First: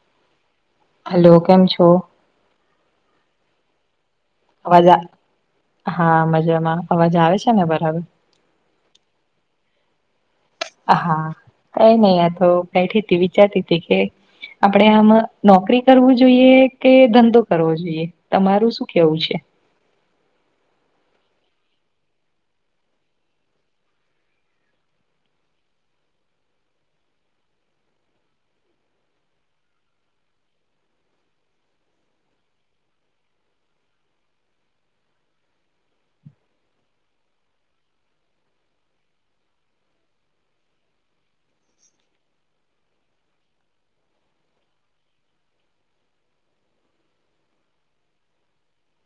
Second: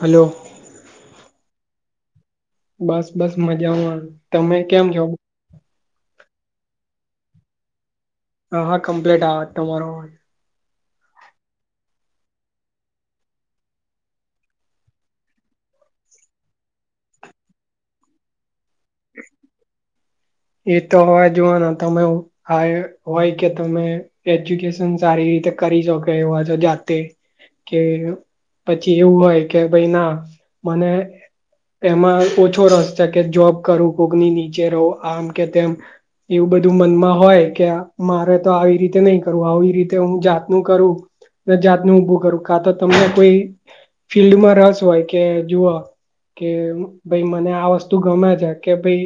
Hello, hello કેમ છો? બસ બસ મજા મા, અવાજ હા મજામાં અવાજ આવે છે ને બરાબર. હા હા કમ્પ્લીટ આવે તમારો, હા કઈ નહિ આ તો બેઠી તી વિચારતી હતી કે, આપડે આમ નોકરી કરવું જોઈએ કે ધંધો કરવો જોઈએ તમારું શુ શું કેવું છે? એ તો હવા જોવાના તમે હ હોય કે તમે, એજ્યુકેશન સારી રીતે કરી શકે એવા છે જાતે, કે પછી એવું હોય કે ભાઈ ના મને, એમાં ઓછો રસ છે કે જોબ કરું કોકની નીચે રહું આમ કે તેમ, એવું બધું મનમાં હોય કે મારે તો આવી રીતે નહી કરવું આવી રીતે હું જાતનું કરું, જાતનું ઉભું કરું કા તો તમને કોઈ ફિલ્ડમાં રસ હોય કે જુઓ. કે ભાઈ મને આ વસ્તુ ગમે છે કે ભાઈ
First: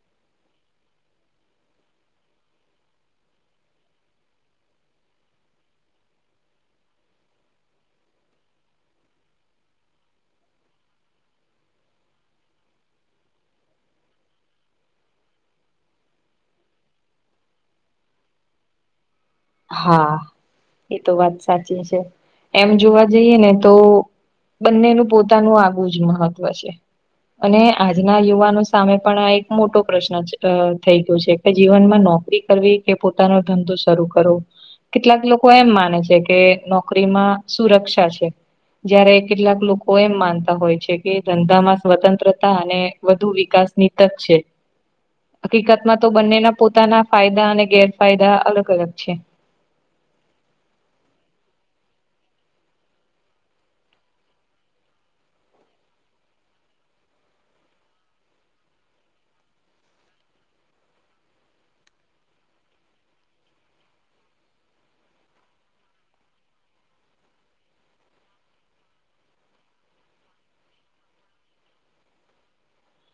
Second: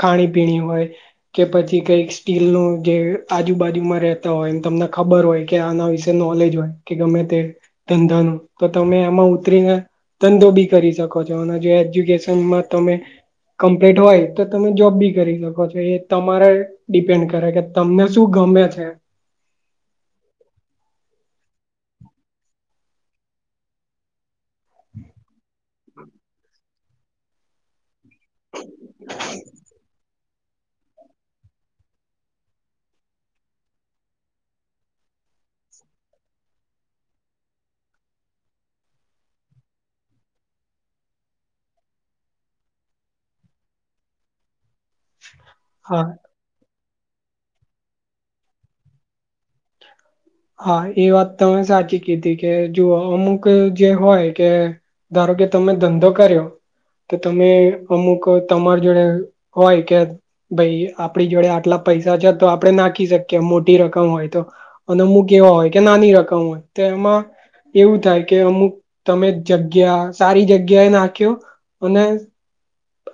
ખાણી પીણી હોય. કે પછી કઈક સ્ટીલ નુ જે આજુબાજુમાં રહેેતા હોય એમ તમને ખબર હોય. કે આના વિશે નોલેજ હોય કે ગમે તે ધંધા નુ તો તમે એમાં ઉતરીને, ધંધો બી કરી શકો છો અન જો એજ્યુકેશનમાં તમે, કમ્પ્લીટ હોય તો તમે જોબ બી, કરી શકો છો એ તમારે ડિપેન્ડ કરે કે તમને શું ગમે છે. હા એ તો વાત સાચી છે, એમ જોવા જઈએ ને તો, બંનેનું પોતાનું આગવું જ મહત્વ છે. અને આજના યુવાનો સામે પણ આ એક મોટો પ્રશ્ન છે. થઈ ગયું છે કે જીવનમાં નોકરી કરવી કે પોતાનો ધંધો શરૂ ક કરવો, કેટલાક લોકો એમ માને છે કે નોકરીમાં સુરક્ષા છે. જયારે કેટલાક લોકો એમ માનતા હોય છે કે ધંધામાં સ્વતંત્રતા અને, વધુ વિકાસની તક છે. હકીકતમાં તો હા બંનેના પોતાના ફાયદા અને ગેરફાયદા અલગ-અલગ છે. હા એ વાત તમે સાચી કીધી કે જુઓ અમુક જે હોય કે, ધારો કે તમે ધંધો કર્યો, તો તમે અમુક તમાર જોડે હોય કે, ભાઈ આપણી જોડે આટલા પૈસા છે તો આપડણે નાખી શકીએ મોટી રકમ હોય તો. અને અમુક એવા હોય કે નાની રકમ હોય તો એમાં, એવું થાય કે અમુક તમે જગ્યા સારી જગ્યા એ નાખ્યો અને,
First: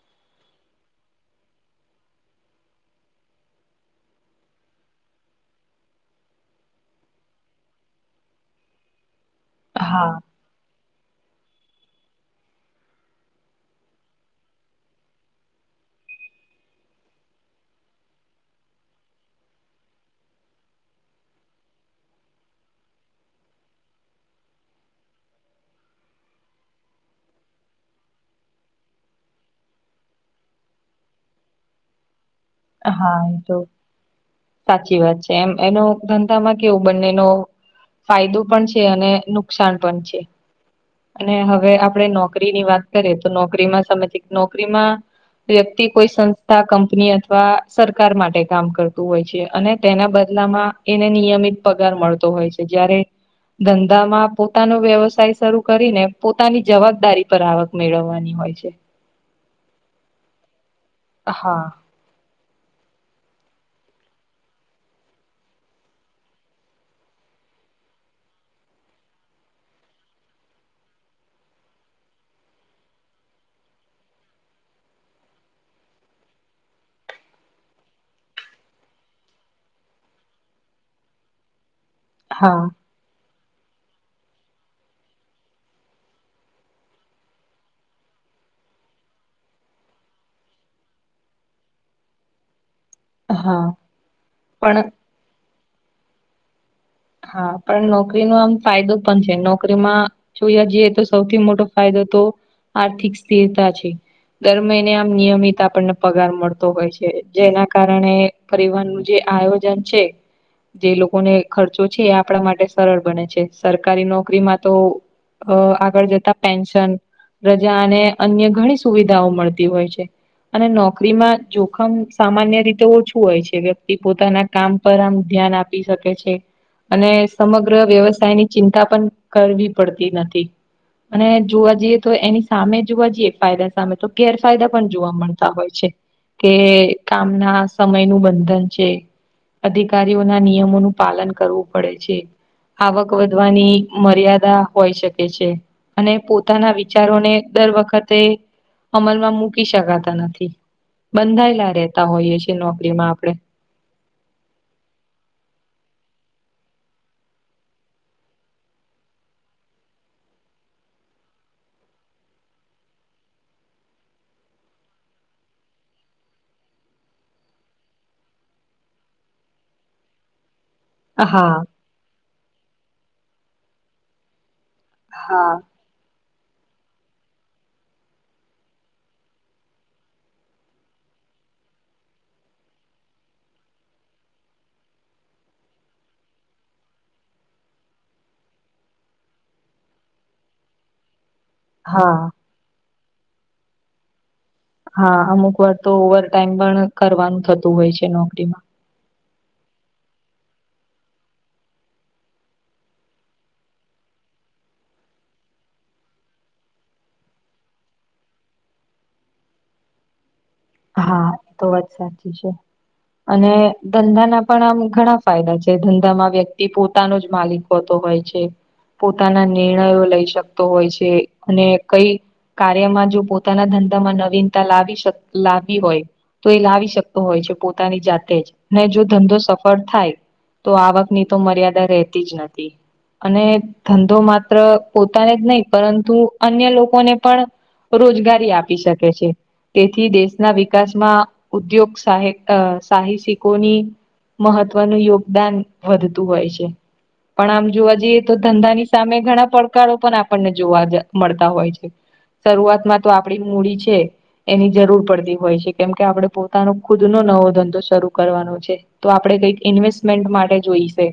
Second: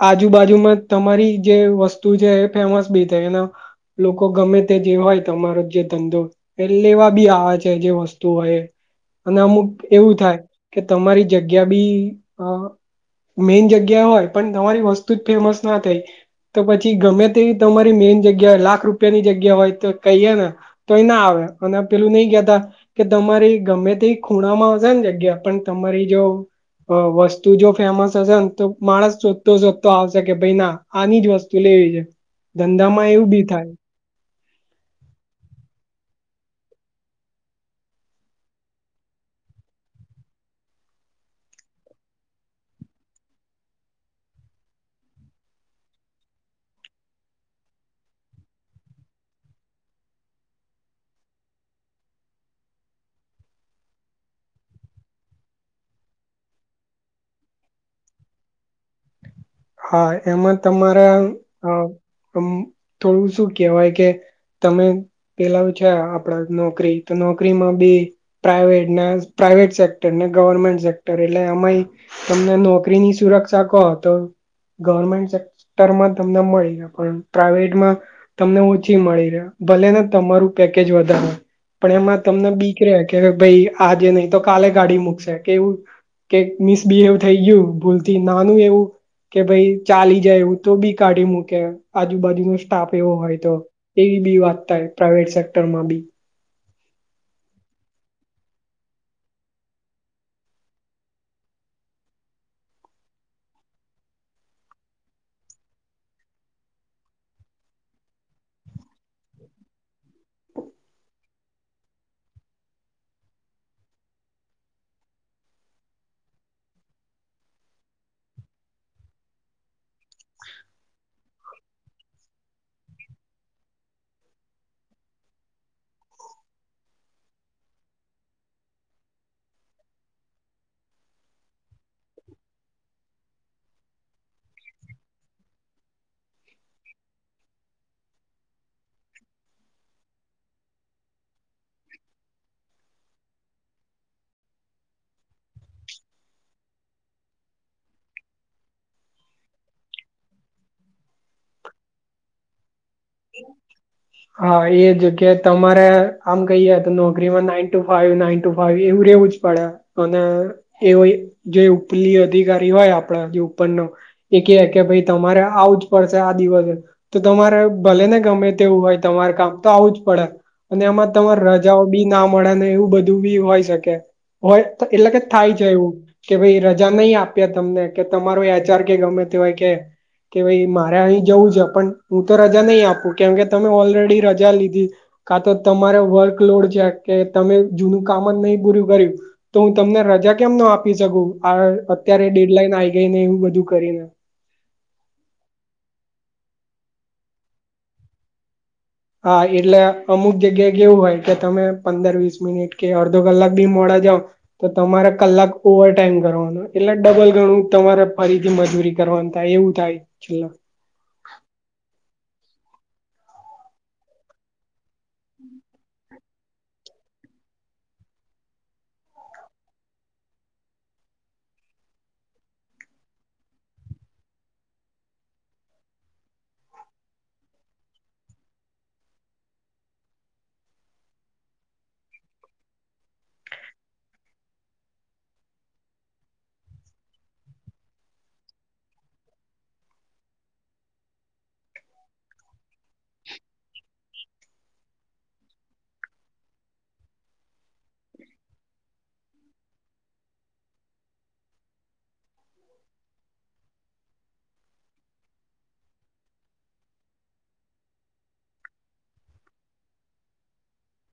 આજુબાજુમાં તમારી જે વસ્તુ છે એ ફેમસ બી થાય એન, લોકો ગમે તે જે હોય તમારો જે ધંધો. પેહ લેવા બી આવે છે, જે વસ્તુ હોય અને અમુક હા એવું થાય, કે તમારી જગ્યા બી, અ મેન જગ્યા હોય. પણ તમારી વસ્તુ જ ફેમસ ના થઈ. તો પછી ગમે તેવી તમારી મેઈન જગ્યા હોય લાખ રૂપિયાની જગ્યા હોય તો કહીએ ને, તોય ના આવે અને પેલું નહી ગયાતા. કે તમારી ગમે તે ખૂણામાં આવશે ને જગ્યા પણ તમારી જો, અ વસ્તુ જો ફેમસ હશે ને તો માણસ, શોધતો શોધતો આવશે કે ભાઈ ના આની જ વસ્તુ લેવી છે. ધંધામાં હા એવું એ બી તો થાય સાચી વાત છે, એમ એનો ધંધામાં કેવું બંનેનો, ફાયદો પણ છે, અને નુકસાન પણ છે. અને હવે આપડે નોકરીની વાત કરીએ, તો નોકરીમાં સમયથી, નોકરીમાં વ્યક્તિ કોઈ સંસ્થા, કંપની, હતી વા સરકાર માટે કામ કરતું હોય છે, અને તેના બદલામાં એને નિયમિત પગાર મળતો હોય છે. જયારે ધંધામાં પોતાનો વ્યવસાય શરૂ કરીને, પોતાની જવાબદારી પર આવક મેળવવાની હોય છે. હા, એમાં તમારે આમ હા આ આમ થોડું શું કેહેવાય કે તમે પેલાવ જા, આપડા નોકરી, તો નોકરીમાં બી પ્રાાઈવેટ ના પ્રાાઈવેટ સેક્ટર, ને ગવર્મેન્ટ સેક્ટર, એટલે અમાય તમને નોકરીની સુરક્ષા કો તો ગવર્મેન્ટ સેક્ટરમાં તમને મળી જાય, પણ પ્રાઈવેટમાં તમને ઓછી મળી રહે, ભલે ને તમારું પેકેજ વધારે, પણ એમાં તમને હા બીક રે ખેડુત ભાઈ આજે નહી તો કાલે ગાડી મુકશે, કેવું કેક મિસબિહેવ થઈ ગયું ભૂલથી, નાનું એવું કે ભાઈ ચાલી જાય એવું, તો બી કાઢી મૂકે, આજુબાજુ નુ તાપ એવો હોય તો, હા એવી બી વાત પણ થાય પ્રાઈવેટ સેક્ટર માં બી. હા, પણ નોકરી નો આમ ફાયદો પણ છે, નોકરીમાં જોયા જઈએ તો સૌથી મોટો ફાયદો તો આર્થિક સ્થિરતા છે. દર મહિને આમ નિયમિત આપણને પગાર મળતો હોય છે, જેના કારણે પરીવાર નું જે આયોજન છે, જે લોકોને ખર ચો છે, એ આપડા માટે સરળ બને છે, સરકારી નોકરીમાં તો અ આગળ જતા પેન્શન રજા અને અન્ય ઘણી સુવિધાઓ મળતી હોય છે. અને નોકરીમાં જોખમ સામાન્ય રીતે ઓછું હોય છે, વ્યક્તિ પોતાના કામ પર આમ ધ્યાન આપી શકે છે. અને સમગ્ર વ્યવસાયની ચિંતા પણ કરવી પડતી નથી. અને જોવા જઈએ તો એની સામે જોવા જઈએ ફાયદા સામે, તો ગેરફાયદા પણ જોવા મળતા હોય છે. કે કામના સમય નું બંધન છે. અધિકારીઓના નિયમોનું પાલન કરવું પડે છે. આવક વધવાની મર્યાદા હોઈ શકે છે. અને પોતાના વિચારોને દર વખતે અમલમાં મૂકી શકાતા નથી, બંધાયેલા રહેતા હોઈએ છેએ નોકરીમાં આપડે. [inaudible] હા એ જગ્યા એ તમારે, આમ કહીએ તો નોકરીમાં નાઈન ટુ ફાવ ના ટુ ફાઇ એવું રેવું જ પડે, અને એવ એ જે ઉપલી અધિકારી હોય આપણા, જે ઉપરનો એ કે કે ભાઈ તમારે આવુંજ પડશે આ દિવસે, તો તમારે ભલે ને ગમે તેવું હોય તમાર કામ, તો આવુંજ પડે, અને એમાં તમાર હા રજાઓ બી ના મળે ને એવું બધું બી હોય શકે, હોય ત એટલેકે હા થાય જ એવું. કે ભાઈ રજા નહીં આપ્યે તમને, કે તમારો એચ ચાર કે ગમે તેવાય કે કે ભાઈ મારે અહીં જવું છે, પણ હું તો રજા નહીં આપું, કેમ કે તમે ઓલરેડી રજા લીધી. કા તો તમારે વર્કલોડ જ્યાંકે તમે જૂનું કામ જ નહીં પૂરું કર્યું. તો હું તમને રજા કેમ ન આપી શકું, આ હા અત્યારે ડેડલાઈન આઇ ગઈ ને, એવું બધું કરીને. હા અમુક વાર તો ઓવર ટાઈમ પણ કરવાનું થતું હોય છે નોકરીમાં. હા એટલે અમુક જગ્યાએ એવું હોય કે તમે પંદર વીસ મિનિટ કે અડધો કલાક બી મોડા જાવ, તો તમારે કલાક ઓવર ટાઈમ કરવાનો એટલે ડબલ ગણું તમારે ફરીથી મજૂરી. કરવાનું થાય એવું થાય છેલ્લ હા એ તો વાત સાચી છે. અને ધંધા ના પણ આમ ઘણા ફાયદા છે, ધંધામાં વ્યક્તિ પોતાનો જ માલિક હોતો હોય છે, પોતાના નિર્ણયો લઈ શકતો હોય છે અને કઈ કાર્યમાં જો પોતાના ધંધામાં નવીનતા લાવી શક લાવી હોય, તો એ લાવી શકતો હોય છે, પોતાની જાતે જ ને જો ધંધો સફળ થાય, તો આવકની તો મર્યાદા રહેતી જ નથી. અને ધંધો માત્ર પોતાને જ નહીં પરંતુ અન્ય લોકોને પણ, રોજગારી આપી શકે છે. થી દેશના વિકાસમાં ઉદ્યોગ સાહ સાહસિકોની, મહત્વનું યોગદાન વધતું હોય છે. પણ આમ જોવા જઈએ તો ધંધાની સામે ઘણા પડકારો પણ આપણને જોવા મળતા હોય છે. શરૂઆત માં તો આપડી મૂડી છે. એની જરૂર પડતી હોય છે કેમ કે આપડે પોતાનો ખુદ નો નવો ધંધો શરૂ કરવાનો છે. તો આપડણે કઈક ઇન્વેસ્ટમેન્ટ માટે જોઈશે.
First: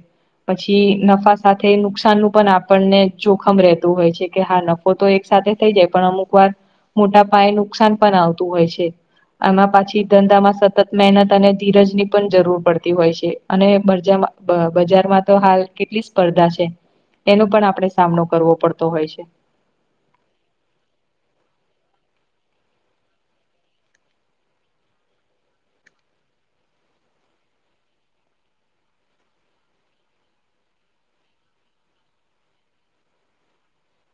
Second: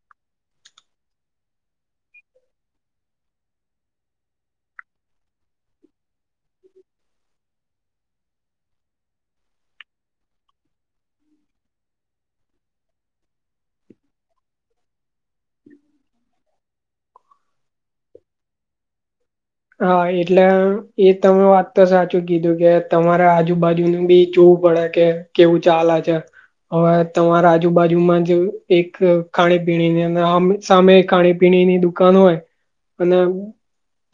પછી નફા સાથે નુકસાન નું પણ આપણને જોખમ રહેતું હોય છે કે હા નફ ફો તો એક સાથે થઈ જાય પણ અમુક વાર મોટા પાયે નુકસાન પણ આવતું હોય છે. આમાં પાછી ધંધામાં સતત મહેનત અને ધીરજની પણ જરૂર પડતી હોય છે. અને બજાર બજારમાં તો, હાલ કેટલી સ્પર્ધા છે, એનો પણ આપણે સામનો કરવો પડતો હોય છે. હા એટલે એ તમે વાત તો સાચું કીધું કે તમારે આજુબાજુનું બી જોવું પડે. કે કેવું ચાલે છે. હવે તમારા આજુબાજુમાં જ એક ખાણી પીણીની અને આમ, સામે ખાણી પીણીની દુકાન હોય અને,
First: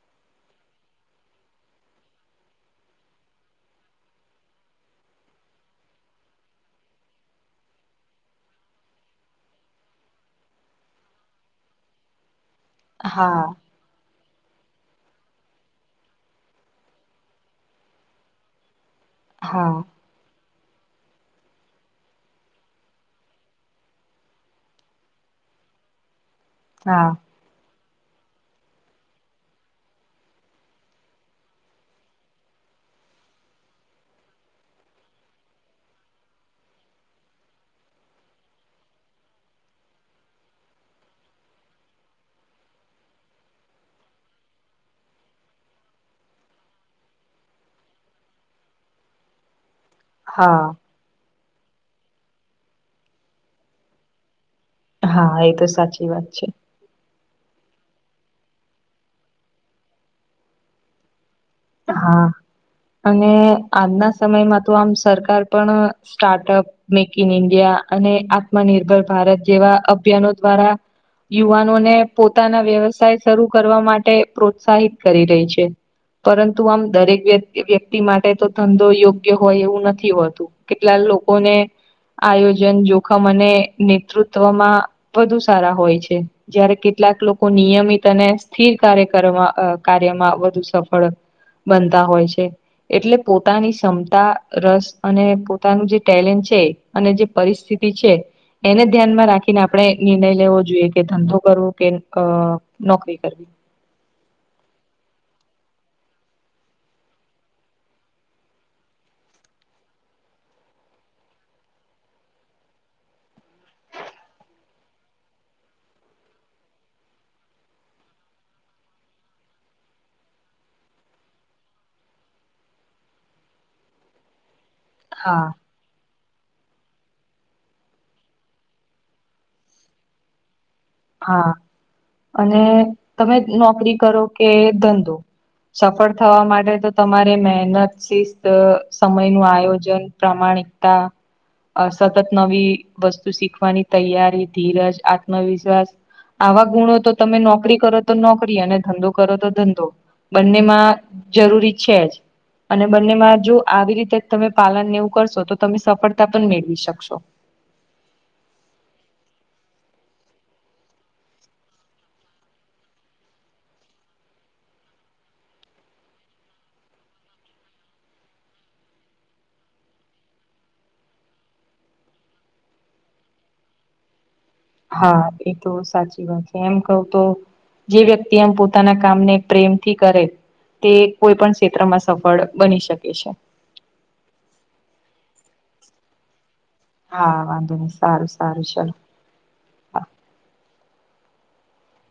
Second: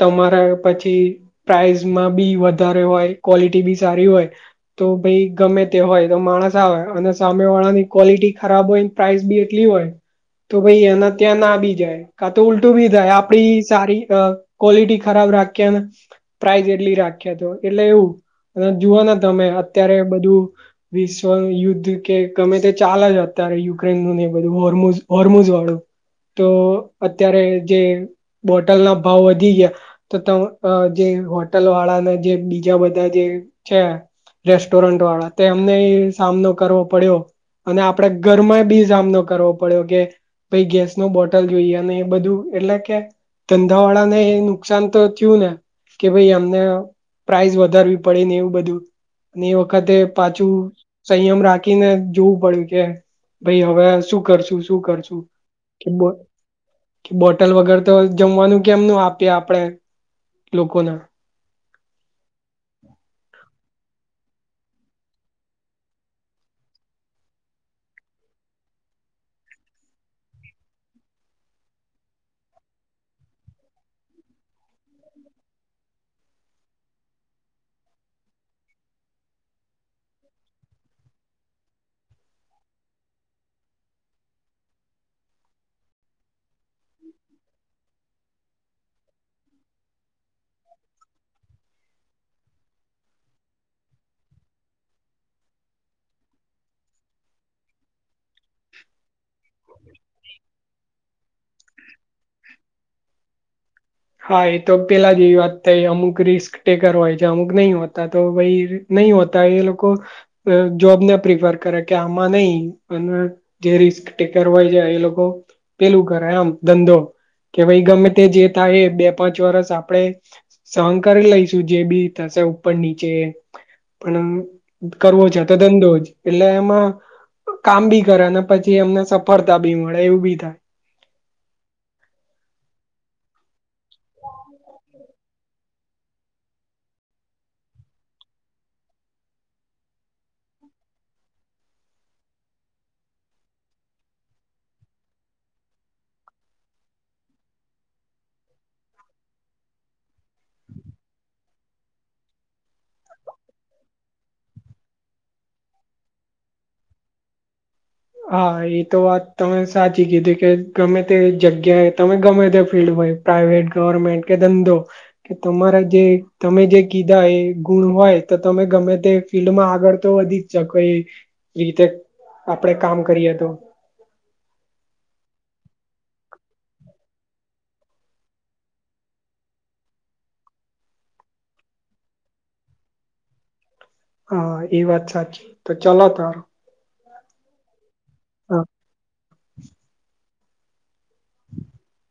તમારા પછી પ્રાઇસમાં બી વધારે હોય ક્વોલિટી બી સારી હોય. તો ભાઈ ગમે તે હોય તો માણસ આવે અને સામે વાળા ની ક્વોલિટી ખરાબ હોય. પ્રાઇસ બી એટલી હોય તો ભાઈ એના ત્યાં ના વી જાય. કા તો ઉલટું બી થાય હા આપડી સારી અ, ક્વોલિટી ખરાબ રાખ્યા અન પ્રાઇઝ એટલી રાખ્યા તો એટલે એવું અને જોવાના, તમે હા અત્યારે બધું. વિશ્વ યુદ્ધ કે ગમે તે ચાલ છે અત્યારે યુક્રેન નુ ને બધું હોર્મુ હોર્મોઝ વાળું. તો હા અત્યારે જે બોટલ ના ભાવ વધ ધી ગયા તો તમે જે હોટલ વાળાને જે બીજા બધા જે છે. રેસ્ટોરન્ટ વાળા તો એમને સામનો કરવો પડ્યો, અને આપડે ઘરમાં બી સાામનો કરવો પડ્યો કે, પઈ ગેસ નો બોટલ જોઈએ અને એ બધું એટલે કે ધંધાવાળા ને, નુકસાન તો થયું ને કે ભાઈ એમને પ્રાઈસ વધારવી પડે ને એવું બધું. ને એ વખતે, પાછું હા સંયમ રાખીને જોવું પડ્યું કે ભાઈ હવે શું કરશું? શું કર છું હા એ તો કે બ સાચી વાત છે કે બોટલ વગેર તો જમવાનું કેમનું આપએ આપણેે લોકોને, હા અને આજના સમયમાં તો આમ સરકાર પણ સ્ટાર્ટઅપ, મેક ઇન ઇન્ડિયા અને આત્મનિર્ભર ભારત જેવા અભિયાનો દ્વારા, યુવાનોને પોતાના વ્યવસાય શરૂ કરવા માટે પ્રોત્સાહિત કરી રહી છે. પરંતુ આમ દરેક વ્યક્તિ વ્યક્તિ માટે તો ધંધો યોગ્ય હોય એવું નથી હોતું. કેટલા લોકોને આયોજન, જોખમ અને નેતૃત્વમાં વધુ સારા હોય છે. જયારે કેટલાક લોકો નિયમિત અને સ્થિર કાર્ય કરવા કાર્યમાં વધુ સફ સફળ બનતા હોય છે. એટલે પોતાની ક્ષમતા, રસ અને પોતાનું જે ટેલેન્ટ છે. અને જે પરિસ્થિતિ છે. એને ધ્યાનમાં રાખીને આપણે નિર્ણય લેવો જોઈએ કે ધંધો કરવો કે અ નોકરી કરવી. હા એ તો પેલા જ એવી વાત થઈ અમુક રિસ્ક ટેકર હોય છે અમુક નહી હોતા તો ભાઈ નહી હોતા એ લોકો જોબ ને પ્રિફર કરે કે આમાં નય અને જે રિસ્ક ટેકર હોય છે એ લોકો પેલું કરે આમ ધંધો કે ભાઈ ગમે તે જે થાય એ કે બે પાંચ વરષ આપણેે સહન કરી લઈશું જે બી થશે ઉપર નીચે પણ કરવો છે હા તો ધંધો જ એટલે એમાં કામ બી કરે અને પછી એમને સફળતા બી મળે એવું બી થાય. હા અને તમે જ નોકરી કરો કે ધંધો સફળ થવા માટે તો તમારે મહેનત, શિસ્ત, સમય નું આયોજન પ્રમાણિકતા તા અ સતત નવી વસ્તુ શીખવાની તૈયારી ધીરજ, આત્મવિશ્વાસ આવા ગુણો તો તમે નોકરી કરો તો નોકરી અને ધંધો કરો તો ધંધો બંનેમાં જરૂરી છે જ અને બંનેમાં જો આવી રીતે તમે પાલનને એવું કરશો તો તમે સફળતા પણ મેળવી શકશો. હા એ તો વાત તમે સાચી કીધી કે ગમે તે જગ્યાએ તમે ગમે તે ફિલ્ડ હોય. પ્રાઇવેટ, ગવર્મેન્ટ કે ધંધો કે તમારા જે તમે જે કીધા એ ગુણ હોય તો તમે ગમે તે ફિલ્ડ માં આગળ તો વધી જ કોઈ ગીતે આપડે કામ કરીએ તો હા એ તો સાચી વાત છે એમ કવ તો જે વ્યક્તિ આમ પોતાના કામને પ્રેમથી કરે તે કોઈ પણ ક્ષેત્રમાં સફળ બની શકે છે. હા એ વાત સાચી તો ચલો તો હા વાંધો નહી સારું સારું ચાલ. [unintelligible] [inaudible]